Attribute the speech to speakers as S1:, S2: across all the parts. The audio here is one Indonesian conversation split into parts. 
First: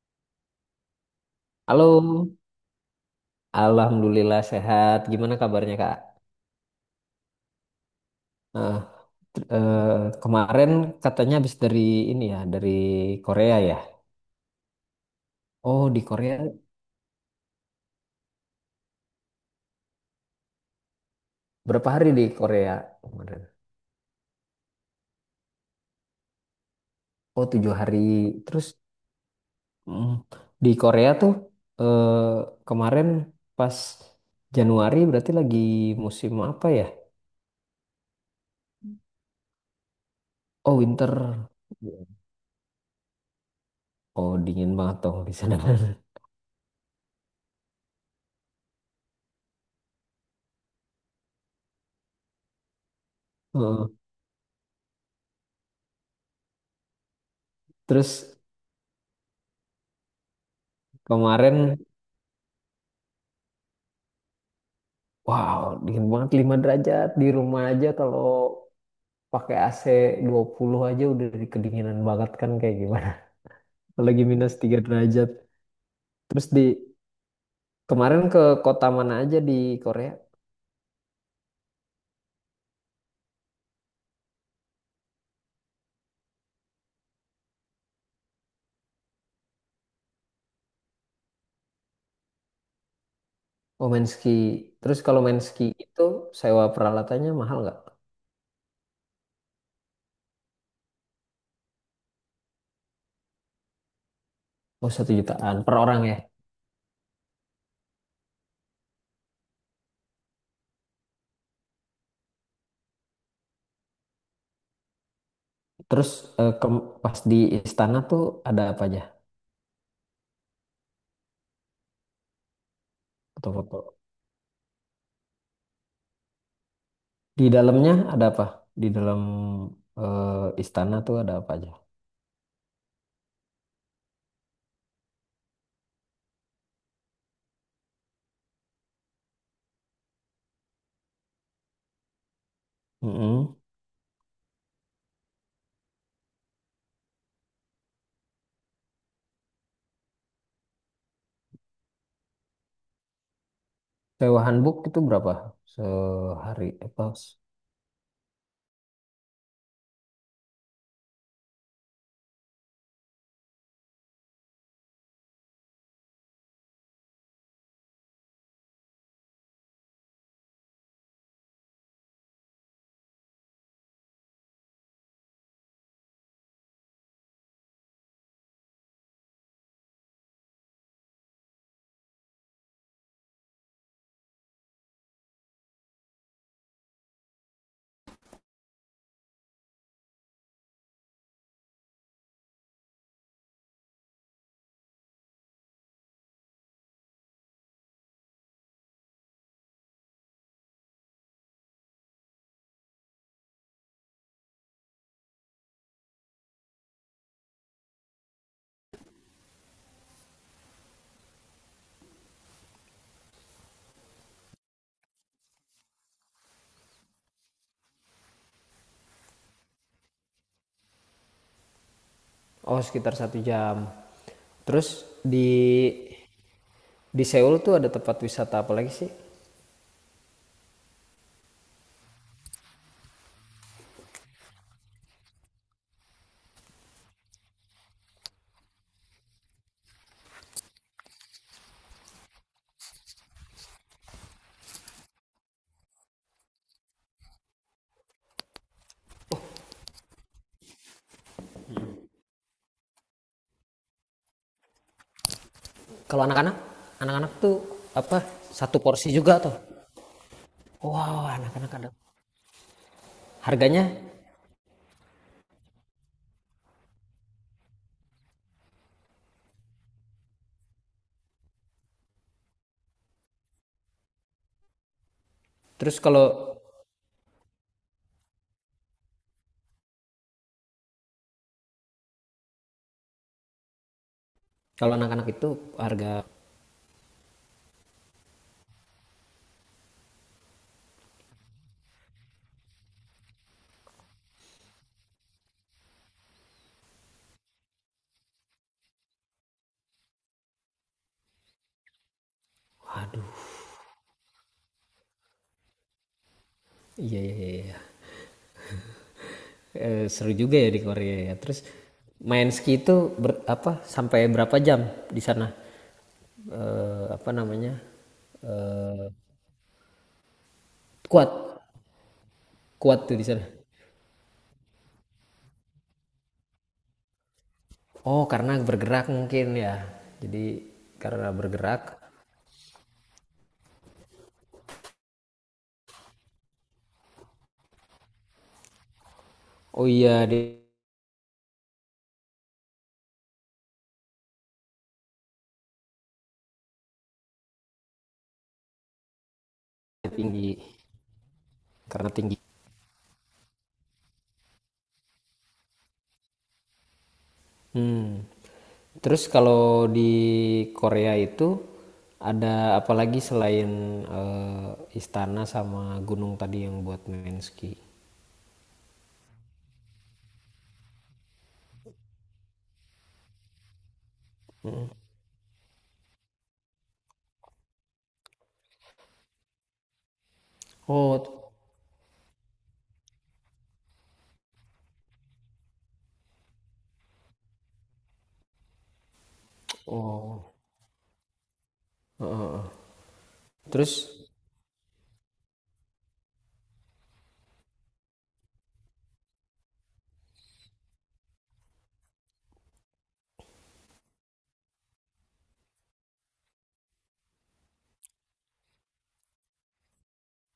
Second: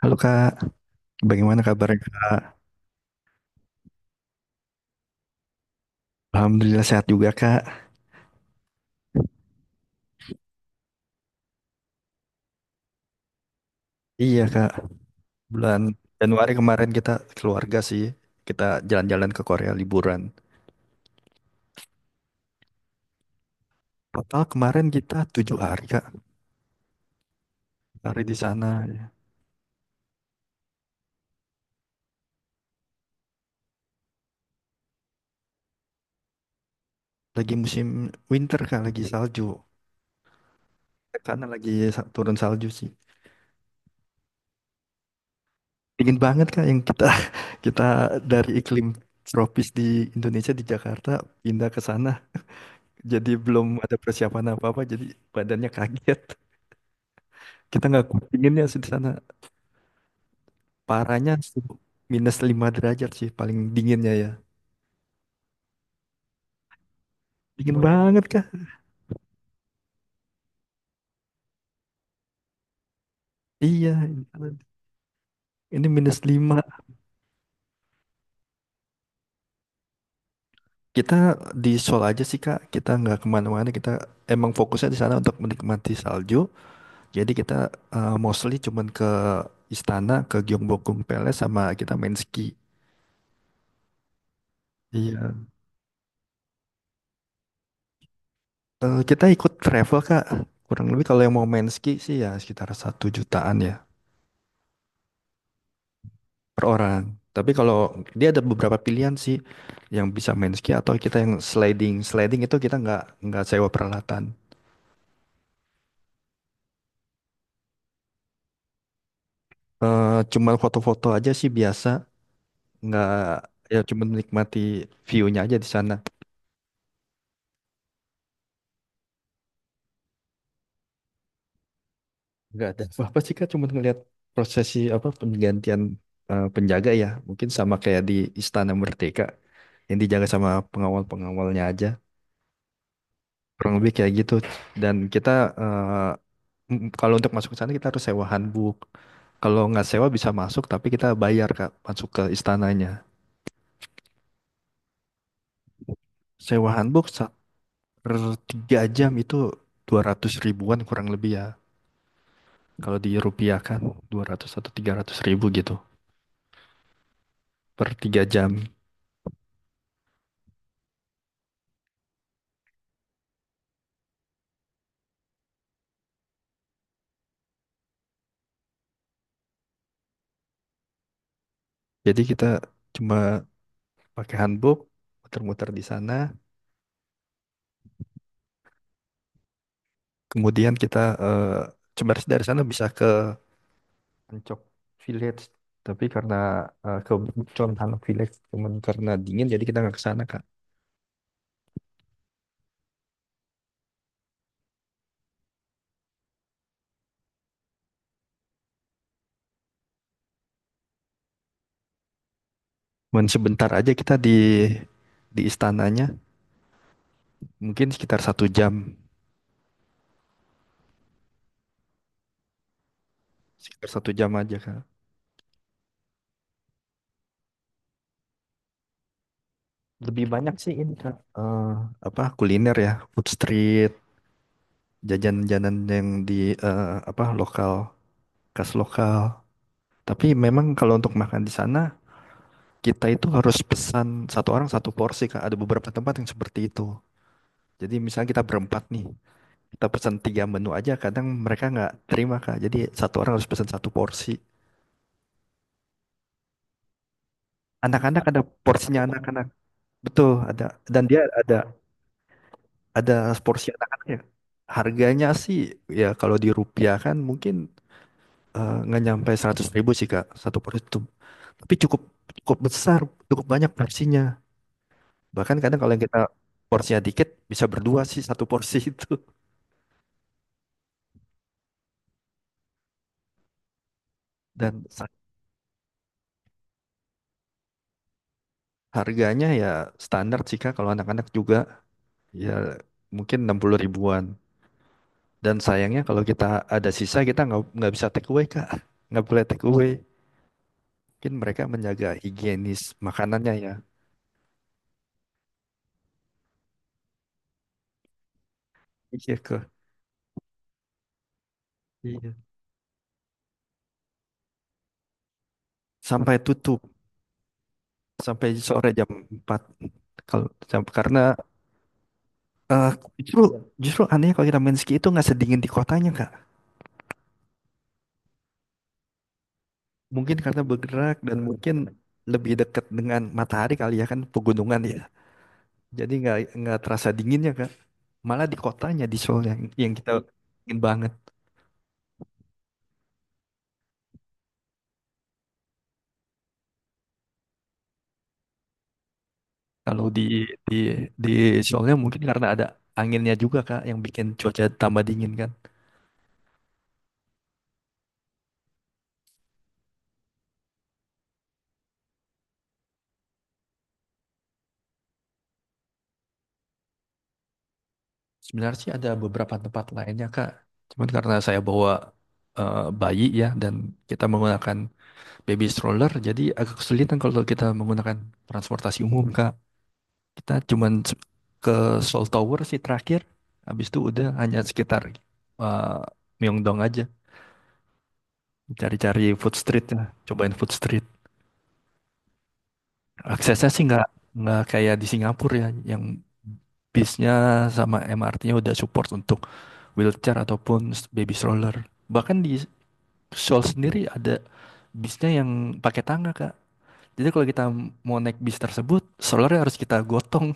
S1: Halo Kak, bagaimana kabarnya
S2: Halo,
S1: Kak?
S2: Alhamdulillah sehat. Gimana kabarnya Kak?
S1: Alhamdulillah sehat juga Kak.
S2: Nah, t- eh, kemarin katanya habis dari ini ya, dari Korea ya.
S1: Iya Kak, bulan
S2: Oh, di Korea
S1: Januari kemarin kita keluarga sih, kita jalan-jalan ke Korea liburan.
S2: berapa hari di Korea kemarin?
S1: Total kemarin kita 7 hari Kak,
S2: Oh, tujuh hari.
S1: hari di
S2: Terus
S1: sana. Ya.
S2: mm, di Korea tuh eh, kemarin pas Januari berarti lagi musim apa ya?
S1: Lagi musim winter Kak, lagi salju.
S2: Oh,
S1: Karena
S2: winter.
S1: lagi turun salju sih.
S2: Oh, dingin banget dong di sana.
S1: Dingin banget Kak yang kita kita dari iklim tropis di Indonesia di Jakarta pindah ke sana. Jadi belum
S2: Heeh.
S1: ada persiapan apa-apa, jadi badannya kaget. Kita nggak kuat
S2: Terus
S1: dinginnya sih di sana. Parahnya
S2: kemarin.
S1: suhu -5 derajat sih paling dinginnya ya.
S2: Wow, dingin banget 5 derajat di rumah
S1: Dingin
S2: aja
S1: banget
S2: kalau
S1: kah?
S2: pakai AC puluh aja udah di- kedinginan banget kan kayak gimana.
S1: Iya,
S2: Apalagi minus 3 derajat.
S1: ini minus
S2: Terus di
S1: 5.
S2: kemarin ke kota mana aja di Korea?
S1: Kita di Seoul aja sih Kak, kita nggak kemana-mana. Kita emang fokusnya di sana untuk menikmati salju. Jadi kita mostly cuman ke istana, ke Gyeongbokgung Palace sama kita main ski.
S2: Oh main ski. Terus kalau
S1: Iya.
S2: main ski itu sewa peralatannya mahal nggak?
S1: Kita ikut travel Kak. Kurang lebih kalau yang mau main ski sih ya sekitar 1 jutaan ya.
S2: Oh satu jutaan per orang ya.
S1: Per orang. Tapi kalau dia ada beberapa pilihan sih yang bisa main ski atau kita yang sliding. Sliding itu kita nggak sewa peralatan.
S2: Terus ke- pas di istana tuh ada apa aja?
S1: Cuma foto-foto aja sih biasa. Nggak, ya
S2: Foto-foto.
S1: cuma menikmati view-nya aja di sana.
S2: Di dalamnya ada apa? Di dalam istana tuh ada apa aja?
S1: Nggak ada apa-apa sih Kak, cuma ngeliat prosesi apa penggantian penjaga ya. Mungkin sama kayak di Istana Merdeka yang dijaga sama pengawal-pengawalnya aja.
S2: Mm-mm.
S1: Kurang lebih kayak gitu. Dan kita, eh, kalau untuk masuk ke sana kita harus sewa hanbok. Kalau nggak sewa bisa masuk, tapi kita bayar Kak, masuk ke istananya.
S2: Sewa handbook itu berapa sehari?
S1: Sewa
S2: Apa?
S1: hanbok per 3 jam itu 200 ribuan kurang lebih ya. Kalau dirupiahkan 200 atau 300 ribu gitu per 3 jam. Jadi kita cuma pakai hanbok, muter-muter di sana. Kemudian kita, eh, sebenarnya dari sana bisa ke Ancok Village. Tapi karena, ke Bucon Hanok Village, cuman karena dingin jadi kita nggak ke sana Kak. Cuman sebentar aja kita di istananya, mungkin sekitar 1 jam,
S2: Oh, sekitar satu jam.
S1: sekitar satu jam aja Kak.
S2: Terus di di Seoul tuh ada tempat wisata apa lagi sih?
S1: Lebih banyak sih ini Kak. Apa kuliner ya, food street, jajan-jajanan yang di, apa lokal, khas lokal. Tapi memang kalau untuk makan di sana, kita itu harus pesan satu orang satu porsi Kak. Ada beberapa tempat yang seperti itu. Jadi misalnya kita berempat nih, kita pesan tiga menu aja kadang mereka nggak terima Kak, jadi satu orang harus pesan satu porsi.
S2: Kalau anak-anak, anak-anak tuh apa?
S1: Anak-anak ada
S2: Satu
S1: porsinya
S2: porsi juga
S1: anak-anak,
S2: tuh.
S1: betul ada, dan dia
S2: Wow,
S1: ada
S2: anak-anak ada.
S1: ada porsi
S2: Harganya?
S1: anak anaknya. Harganya sih, ya kalau di rupiah kan mungkin, nggak nyampe 100 ribu sih Kak satu porsi itu. Tapi cukup, cukup besar, cukup banyak porsinya. Bahkan kadang kalau
S2: Terus
S1: yang kita
S2: kalau
S1: porsinya dikit bisa berdua sih satu porsi itu. Dan
S2: kalau anak-anak itu harga,
S1: harganya ya standar sih Kak, kalau anak-anak juga ya mungkin 60 ribuan. Dan sayangnya kalau kita ada sisa kita nggak bisa take away Kak. Nggak boleh take away. Mungkin mereka menjaga higienis
S2: aduh,
S1: makanannya ya.
S2: iya iya iya. Iya.
S1: Iya kok.
S2: Seru juga ya di Korea ya. Terus
S1: Iya.
S2: main ski itu apa sampai berapa jam di sana?
S1: Sampai tutup,
S2: Eh, apa namanya?
S1: sampai sore
S2: Eh,
S1: jam 4. Karena,
S2: kuat,
S1: eh,
S2: kuat tuh di
S1: justru
S2: sana.
S1: justru aneh kalau kita main ski itu nggak sedingin di kotanya Kak.
S2: Oh, karena bergerak mungkin ya.
S1: Mungkin
S2: Jadi
S1: karena bergerak
S2: karena
S1: dan mungkin
S2: bergerak.
S1: lebih dekat dengan matahari kali ya, kan pegunungan ya. Jadi nggak terasa dinginnya Kak. Malah di kotanya di Seoul yang
S2: Oh
S1: yang kita
S2: iya, dia
S1: ingin banget. Kalau di
S2: tinggi
S1: di di Sholnya
S2: karena
S1: mungkin
S2: tinggi.
S1: karena ada anginnya juga Kak yang bikin cuaca tambah dingin kan.
S2: Hmm. Terus kalau di Korea itu ada apalagi selain eh, istana sama gunung tadi yang buat main ski?
S1: Sebenarnya sih ada beberapa tempat lainnya Kak. Cuman karena saya bawa, bayi ya, dan kita menggunakan baby stroller jadi agak kesulitan kalau kita menggunakan transportasi umum Kak. Kita cuman
S2: Oh t-
S1: ke Seoul Tower sih terakhir. Habis itu udah hanya sekitar, eh, Myeongdong aja. Cari-cari food street lah.
S2: oh,
S1: Cobain food street.
S2: heeh heeh.
S1: Aksesnya sih nggak
S2: Terus
S1: nggak kayak di Singapura ya, yang bisnya sama MRT-nya udah support untuk wheelchair ataupun baby stroller. Bahkan di Seoul sendiri ada bisnya yang pakai tangga, Kak. Jadi kalau kita mau naik bis tersebut, strollernya harus kita gotong.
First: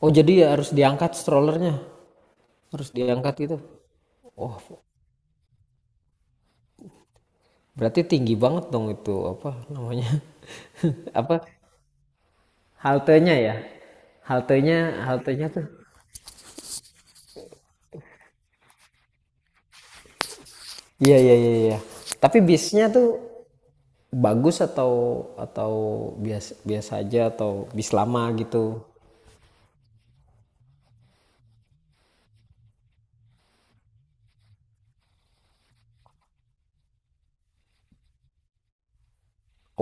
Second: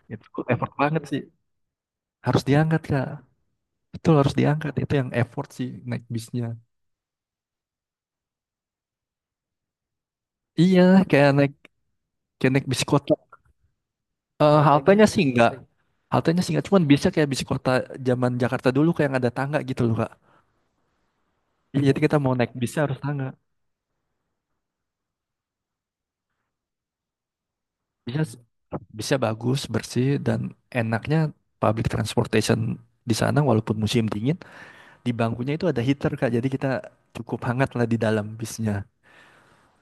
S2: oh
S1: Itu
S2: jadi ya harus
S1: effort banget
S2: diangkat
S1: sih.
S2: strollernya.
S1: Harus diangkat,
S2: Harus
S1: Kak.
S2: diangkat gitu?
S1: Betul harus
S2: Oh,
S1: diangkat. Itu yang effort sih naik bisnya.
S2: berarti tinggi banget dong itu, apa namanya?
S1: Iya, kayak
S2: Apa,
S1: naik kayak naik bis kota.
S2: haltenya ya?
S1: Kayak
S2: Haltenya
S1: haltenya gitu sih
S2: haltenya
S1: enggak,
S2: tuh
S1: biasanya. Haltenya sih enggak, cuman biasa kayak bis kota zaman Jakarta dulu kayak yang ada tangga gitu loh, Kak.
S2: iya iya iya iya.
S1: Iya, jadi kita mau
S2: Tapi
S1: naik bisnya
S2: bisnya
S1: harus
S2: tuh
S1: tangga.
S2: bagus atau biasa biasa aja atau bis
S1: Bisnya,
S2: lama gitu?
S1: bisnya bagus, bersih, dan enaknya public transportation di sana walaupun musim dingin, di bangkunya itu ada heater, Kak. Jadi kita cukup hangat lah di dalam bisnya.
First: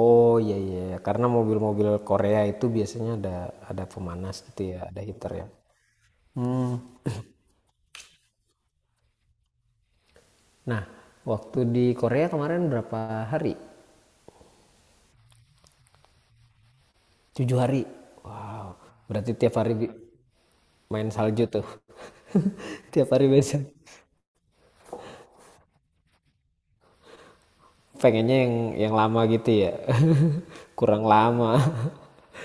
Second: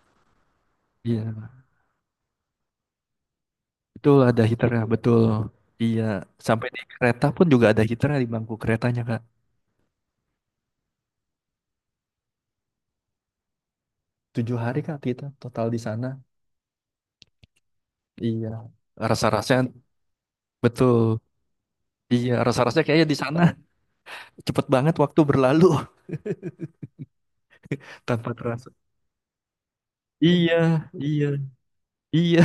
S2: Oh iya iya, iya. Karena
S1: Iya,
S2: mobil-mobil Korea itu biasanya ada
S1: betul
S2: pemanas
S1: ada
S2: gitu ya,
S1: heaternya,
S2: ada
S1: betul.
S2: heater ya.
S1: Iya, sampai di kereta pun juga ada heaternya di bangku keretanya, Kak.
S2: Nah, waktu di Korea kemarin berapa hari?
S1: Tujuh hari, Kak, kita total di sana.
S2: Tujuh hari.
S1: Iya,
S2: Wow, berarti tiap
S1: rasa-rasanya
S2: hari main
S1: betul.
S2: salju tuh.
S1: Iya, rasa-rasanya kayaknya
S2: Tiap
S1: di
S2: hari
S1: sana
S2: main salju.
S1: cepet banget waktu berlalu tanpa
S2: Pengennya yang
S1: terasa.
S2: yang lama gitu ya.
S1: Iya,
S2: Kurang
S1: iya,
S2: lama.
S1: iya.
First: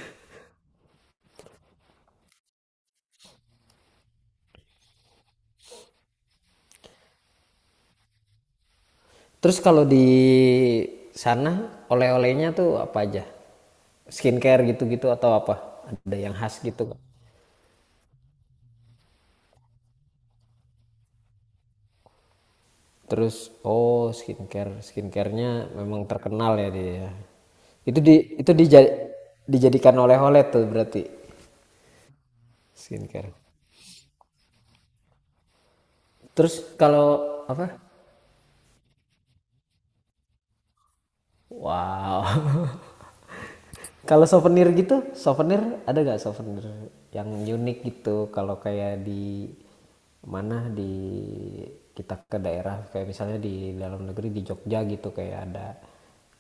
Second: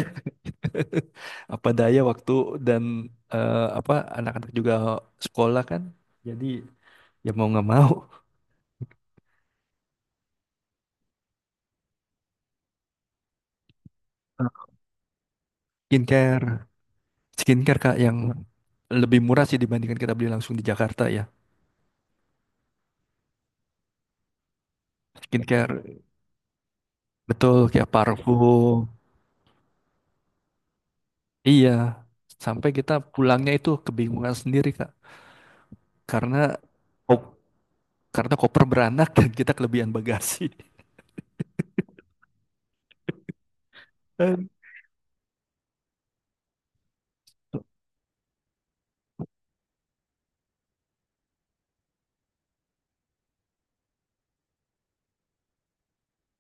S1: Apa daya waktu dan, apa anak-anak juga sekolah kan. Jadi ya mau nggak mau
S2: Terus kalau di sana oleh-olehnya tuh apa aja? Skincare gitu-gitu atau apa? Ada yang
S1: skincare,
S2: khas gitu?
S1: skincare Kak yang lebih murah sih dibandingkan kita beli langsung di Jakarta ya.
S2: Terus oh skincare, skincarenya
S1: Skincare
S2: memang terkenal ya dia ya.
S1: betul kayak
S2: Itu di itu dija
S1: parfum.
S2: dijadikan oleh-oleh tuh berarti
S1: Iya, sampai kita
S2: skincare.
S1: pulangnya itu kebingungan sendiri Kak
S2: Terus
S1: karena
S2: kalau apa?
S1: karena koper beranak dan kita kelebihan bagasi.
S2: Wow. Kalau
S1: Eh,
S2: souvenir gitu, souvenir ada gak souvenir yang unik gitu? Kalau kayak di mana di kita ke daerah kayak misalnya di dalam negeri di Jogja gitu kayak ada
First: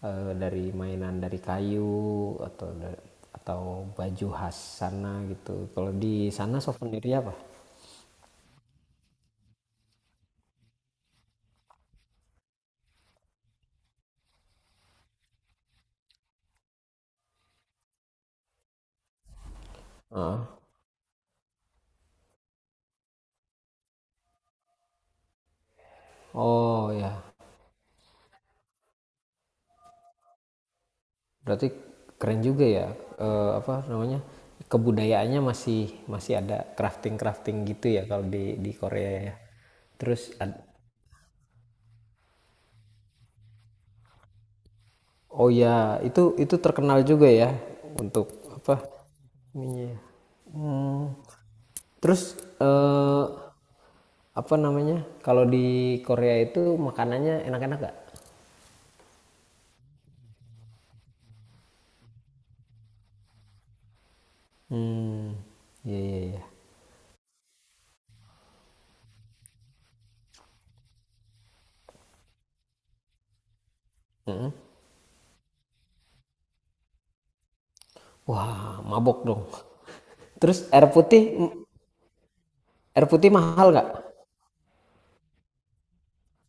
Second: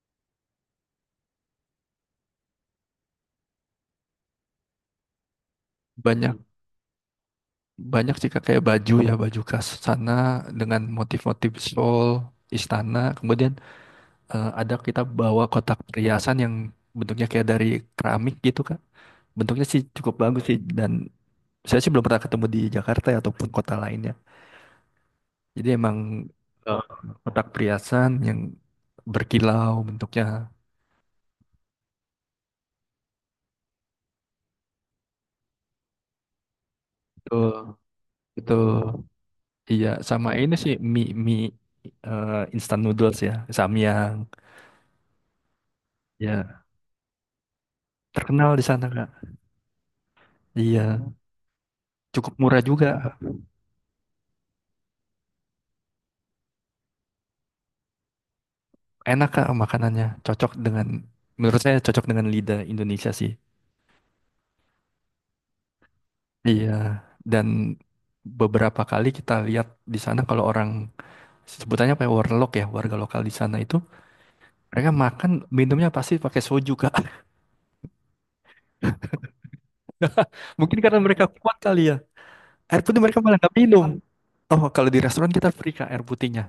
S2: dari mainan dari kayu atau baju khas sana gitu. Kalau di
S1: Banyak,
S2: sana souvenirnya apa?
S1: banyak sih Kak, kayak baju ya baju khas sana dengan motif-motif shawl istana. Kemudian, ada kita bawa kotak perhiasan yang bentuknya kayak dari keramik gitu Kak. Bentuknya sih cukup bagus
S2: Heeh.
S1: sih, dan saya sih belum pernah ketemu di Jakarta ya, ataupun kota lainnya. Jadi emang, eh,
S2: Oh ya,
S1: kotak perhiasan yang berkilau bentuknya.
S2: berarti keren juga ya apa namanya? Kebudayaannya masih masih ada
S1: Betul,
S2: crafting-crafting gitu ya kalau di
S1: betul.
S2: di Korea ya.
S1: Iya,
S2: Terus
S1: sama ini
S2: ad-
S1: sih mie mie, instant noodles ya, Samyang.
S2: oh ya, itu
S1: Ya,
S2: terkenal juga ya untuk
S1: terkenal di
S2: apa?
S1: sana, Kak.
S2: Ininya.
S1: Iya,
S2: Hmm.
S1: cukup
S2: Terus
S1: murah juga.
S2: eh, apa namanya? Kalau di Korea itu makanannya enak-enak gak?
S1: Enak, Kak, makanannya. Cocok dengan menurut saya cocok dengan lidah Indonesia sih.
S2: Hmm, iya iya iya.
S1: Iya, dan beberapa kali kita lihat di sana kalau orang sebutannya apa ya, warlock ya, warga lokal di sana itu
S2: Mm-mm.
S1: mereka makan minumnya pasti pakai soju, Kak.
S2: Wah, mabok dong. Terus
S1: Mungkin karena mereka kuat kali ya. Air putih
S2: air
S1: mereka
S2: putih
S1: malah nggak
S2: mahal
S1: minum.
S2: gak?
S1: Oh, kalau di restoran kita free Kak air putihnya.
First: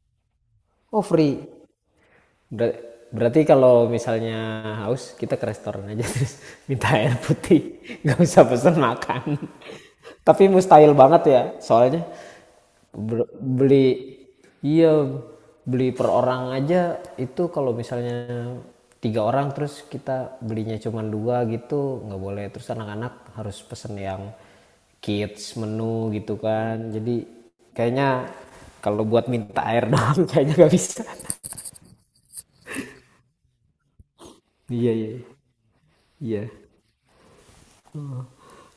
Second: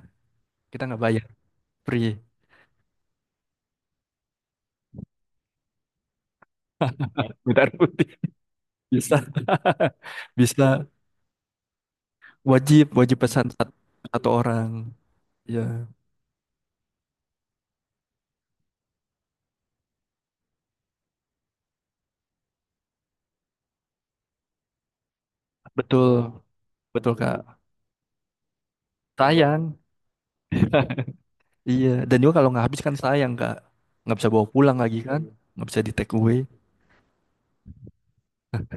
S1: Kita nggak
S2: Oh
S1: bayar,
S2: free.
S1: free.
S2: Ber- berarti kalau misalnya haus kita ke restoran aja terus minta air
S1: Bentar
S2: putih
S1: putih
S2: nggak usah pesan
S1: bisa
S2: makan tapi
S1: bisa
S2: mustahil banget ya soalnya
S1: wajib wajib
S2: ber-
S1: pesan
S2: beli
S1: satu orang.
S2: iya
S1: Ya,
S2: beli per orang aja itu kalau misalnya tiga orang terus kita belinya cuma dua gitu nggak boleh terus anak-anak harus pesen yang kids
S1: betul
S2: menu gitu kan
S1: betul
S2: jadi
S1: Kak,
S2: kayaknya kalau buat
S1: sayang.
S2: minta air doang kayaknya nggak bisa.
S1: Iya, dan juga kalau nggak habis kan sayang Kak, nggak bisa bawa pulang
S2: Iya,
S1: lagi
S2: iya.
S1: kan, nggak bisa di take away.
S2: Iya.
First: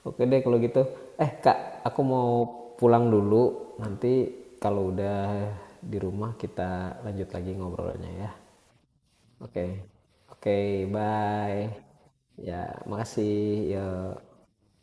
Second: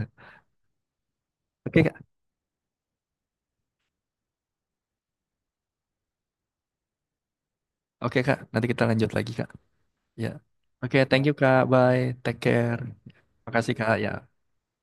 S2: Oke deh kalau gitu. Eh,
S1: Oke
S2: Kak,
S1: Kak,
S2: aku mau pulang dulu. Nanti kalau udah di rumah kita lanjut lagi ngobrolnya
S1: oke
S2: ya.
S1: Kak, nanti kita lanjut lagi Kak,
S2: Oke.
S1: ya.
S2: Oke,
S1: Oke, thank you Kak,
S2: bye.
S1: bye, take
S2: Ya,
S1: care.
S2: makasih.
S1: Makasih Kak, ya.
S2: Ya